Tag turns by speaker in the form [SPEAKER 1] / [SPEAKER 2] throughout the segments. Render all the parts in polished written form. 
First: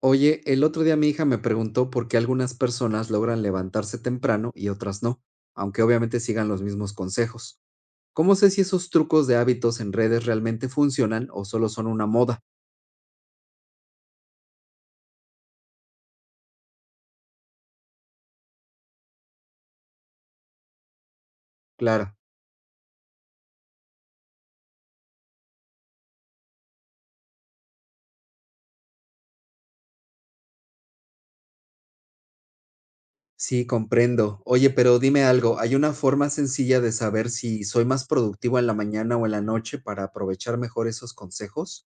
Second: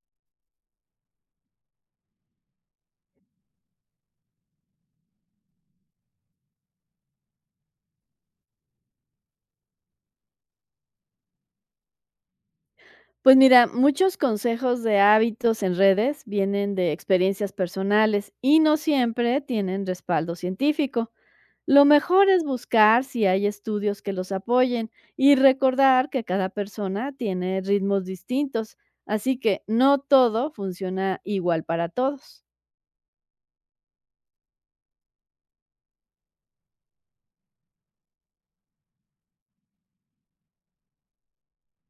[SPEAKER 1] Oye, el otro día mi hija me preguntó por qué algunas personas logran levantarse temprano y otras no, aunque obviamente sigan los mismos consejos. ¿Cómo sé si esos trucos de hábitos en redes realmente funcionan o solo son una moda?
[SPEAKER 2] Pues mira, muchos consejos de hábitos en redes vienen de experiencias personales y no siempre tienen respaldo científico. Lo
[SPEAKER 1] Claro.
[SPEAKER 2] mejor es buscar si hay estudios que los apoyen y recordar que cada persona tiene ritmos distintos, así que no todo funciona igual para todos.
[SPEAKER 1] Sí, comprendo. Oye, pero dime algo, ¿hay una forma sencilla de saber si soy más productivo en la mañana o en la noche para aprovechar mejor esos consejos?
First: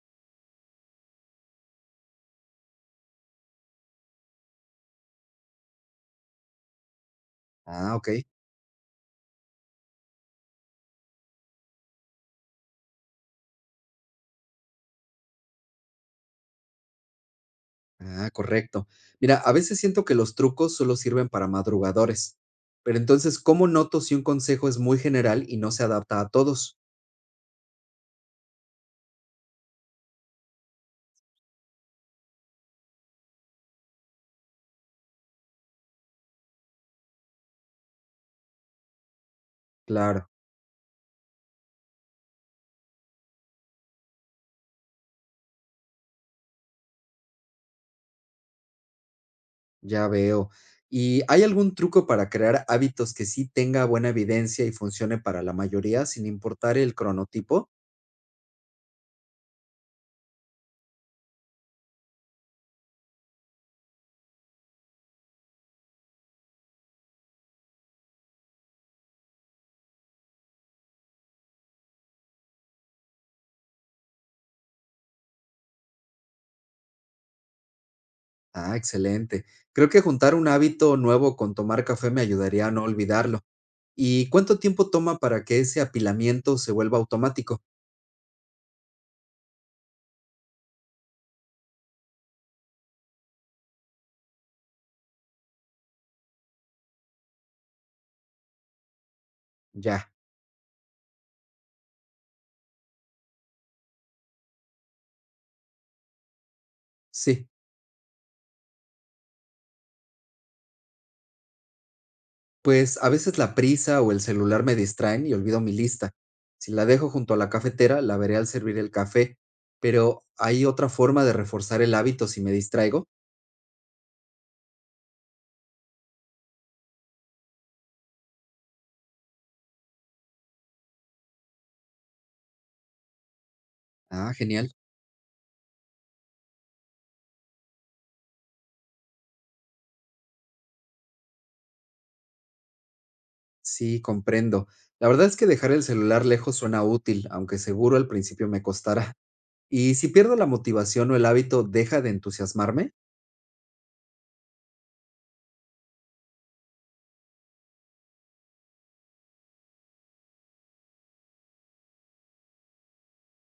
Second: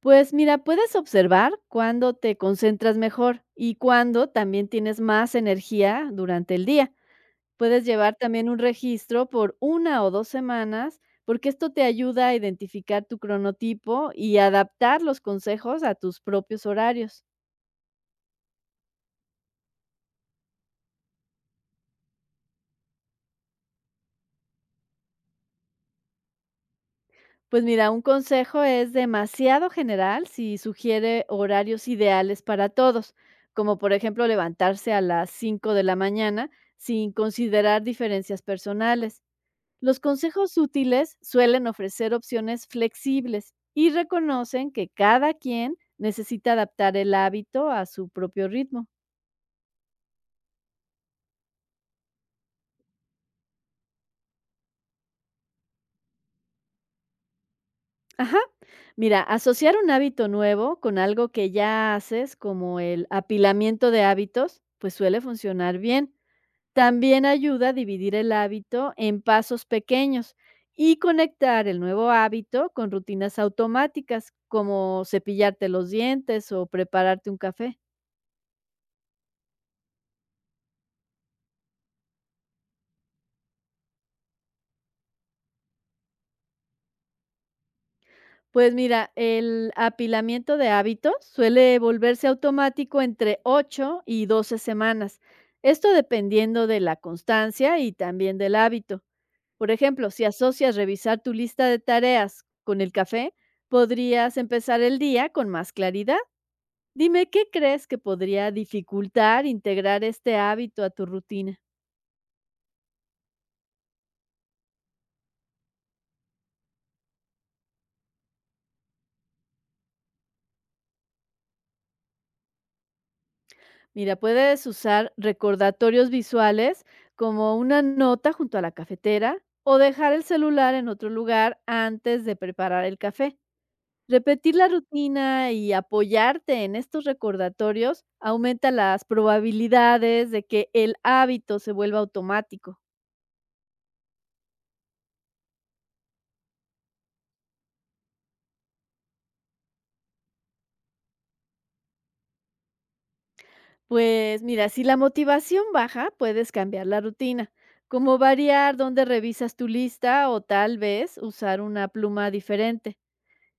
[SPEAKER 2] Pues mira, puedes observar cuándo te concentras mejor y cuándo también tienes más energía durante el día. Puedes
[SPEAKER 1] Ah, ok.
[SPEAKER 2] llevar también un registro por 1 o 2 semanas, porque esto te ayuda a identificar tu cronotipo y adaptar los consejos a tus propios horarios.
[SPEAKER 1] Ah, correcto. Mira, a veces siento que los trucos solo sirven para madrugadores, pero entonces, ¿cómo noto si un consejo es muy general y no se adapta a todos?
[SPEAKER 2] Pues mira, un consejo es demasiado general si sugiere horarios ideales para todos, como por ejemplo levantarse a las 5 de la mañana sin considerar diferencias personales. Los
[SPEAKER 1] Claro,
[SPEAKER 2] consejos útiles suelen ofrecer opciones flexibles y reconocen que cada quien necesita adaptar el hábito a su propio ritmo.
[SPEAKER 1] ya veo. ¿Y hay algún truco para crear hábitos que sí tenga buena evidencia y funcione para la mayoría sin importar el cronotipo?
[SPEAKER 2] Ajá. Mira, asociar un hábito nuevo con algo que ya haces, como el apilamiento de hábitos, pues suele funcionar bien. También ayuda a dividir el hábito en pasos pequeños y conectar el nuevo hábito con rutinas automáticas, como cepillarte los dientes o prepararte un café.
[SPEAKER 1] Ah, excelente. Creo que juntar un hábito nuevo con tomar café me ayudaría a no olvidarlo. ¿Y cuánto tiempo toma para que ese apilamiento se vuelva automático?
[SPEAKER 2] Pues mira, el apilamiento de hábitos suele volverse automático entre 8 y 12 semanas. Esto dependiendo de la constancia y también del hábito. Por
[SPEAKER 1] Ya,
[SPEAKER 2] ejemplo, si asocias revisar tu lista de tareas con el café, podrías empezar el día con más claridad. Dime, ¿qué
[SPEAKER 1] sí.
[SPEAKER 2] crees que podría dificultar integrar este hábito a tu rutina?
[SPEAKER 1] Pues a veces la prisa o el celular me distraen y olvido mi lista. Si la dejo junto a la cafetera, la veré al servir el café. Pero ¿hay otra forma de reforzar el hábito si me distraigo?
[SPEAKER 2] Mira, puedes usar recordatorios visuales como una nota junto a la cafetera o dejar el celular en otro lugar antes de preparar el café.
[SPEAKER 1] Ah,
[SPEAKER 2] Repetir
[SPEAKER 1] genial.
[SPEAKER 2] la rutina y apoyarte en estos recordatorios aumenta las probabilidades de que el hábito se vuelva automático.
[SPEAKER 1] Sí, comprendo. La verdad es que dejar el celular lejos suena útil, aunque seguro al principio me costará. ¿Y si pierdo la motivación o el hábito, deja de entusiasmarme?
[SPEAKER 2] Pues mira, si la motivación baja, puedes cambiar la rutina, como variar dónde revisas tu lista o tal vez usar una pluma diferente.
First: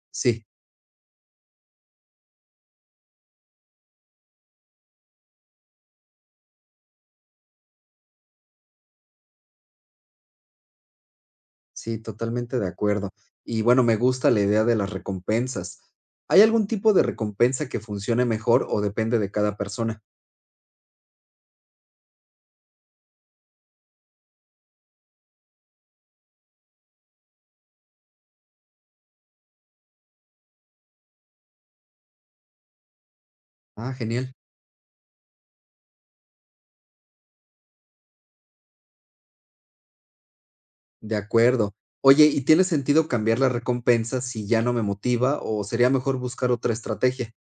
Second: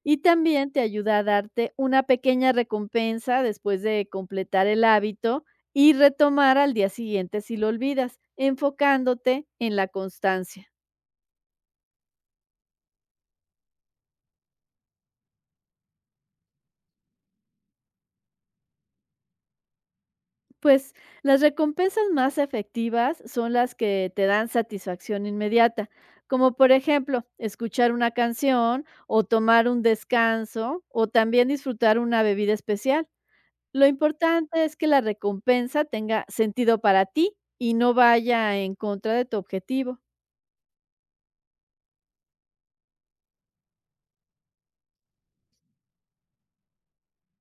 [SPEAKER 2] Y
[SPEAKER 1] Sí,
[SPEAKER 2] también te ayuda a darte una pequeña recompensa después de completar el hábito y retomar al día siguiente si lo olvidas, enfocándote en la constancia.
[SPEAKER 1] sí, totalmente de acuerdo. Y bueno, me gusta la idea de las recompensas. ¿Hay algún tipo de recompensa que funcione mejor o depende de cada persona?
[SPEAKER 2] Pues las recompensas más efectivas son las que te dan satisfacción inmediata, como por ejemplo escuchar una canción o tomar un descanso o también disfrutar una bebida especial. Lo
[SPEAKER 1] Ah, genial.
[SPEAKER 2] importante es que la recompensa tenga sentido para ti y no vaya en contra de tu objetivo.
[SPEAKER 1] De acuerdo. Oye, ¿y tiene sentido cambiar la recompensa si ya no me motiva o sería mejor buscar otra estrategia?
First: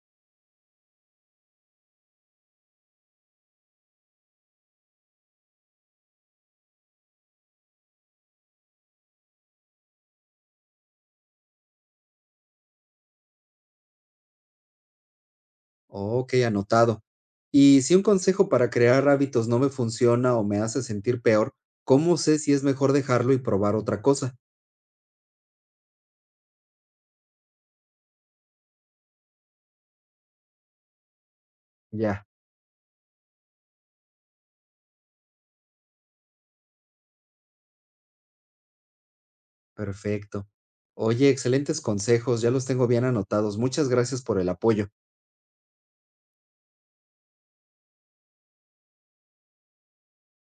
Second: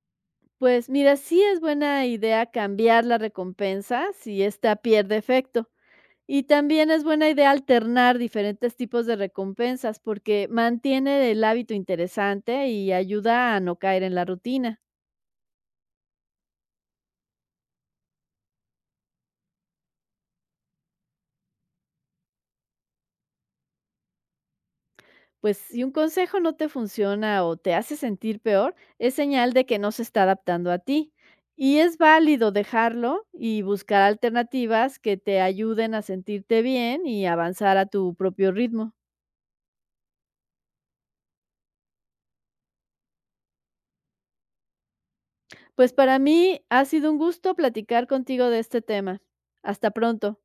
[SPEAKER 2] Pues mira, sí es buena idea cambiar la recompensa si ésta pierde efecto. Y también es buena idea alternar diferentes tipos de recompensas porque mantiene el hábito interesante y ayuda a no caer en la rutina.
[SPEAKER 1] Ok, anotado. Y si un consejo para crear hábitos no me funciona o me hace sentir peor, ¿cómo sé si es mejor dejarlo y probar otra cosa?
[SPEAKER 2] Pues si un consejo no te funciona o te hace sentir peor, es señal de que no se está adaptando a ti. Y es
[SPEAKER 1] Ya,
[SPEAKER 2] válido dejarlo y buscar alternativas que te ayuden a sentirte bien y avanzar a tu propio ritmo.
[SPEAKER 1] perfecto. Oye, excelentes consejos, ya los tengo bien anotados. Muchas gracias por el apoyo.
[SPEAKER 2] Pues para mí ha sido un gusto platicar contigo de este tema. Hasta pronto.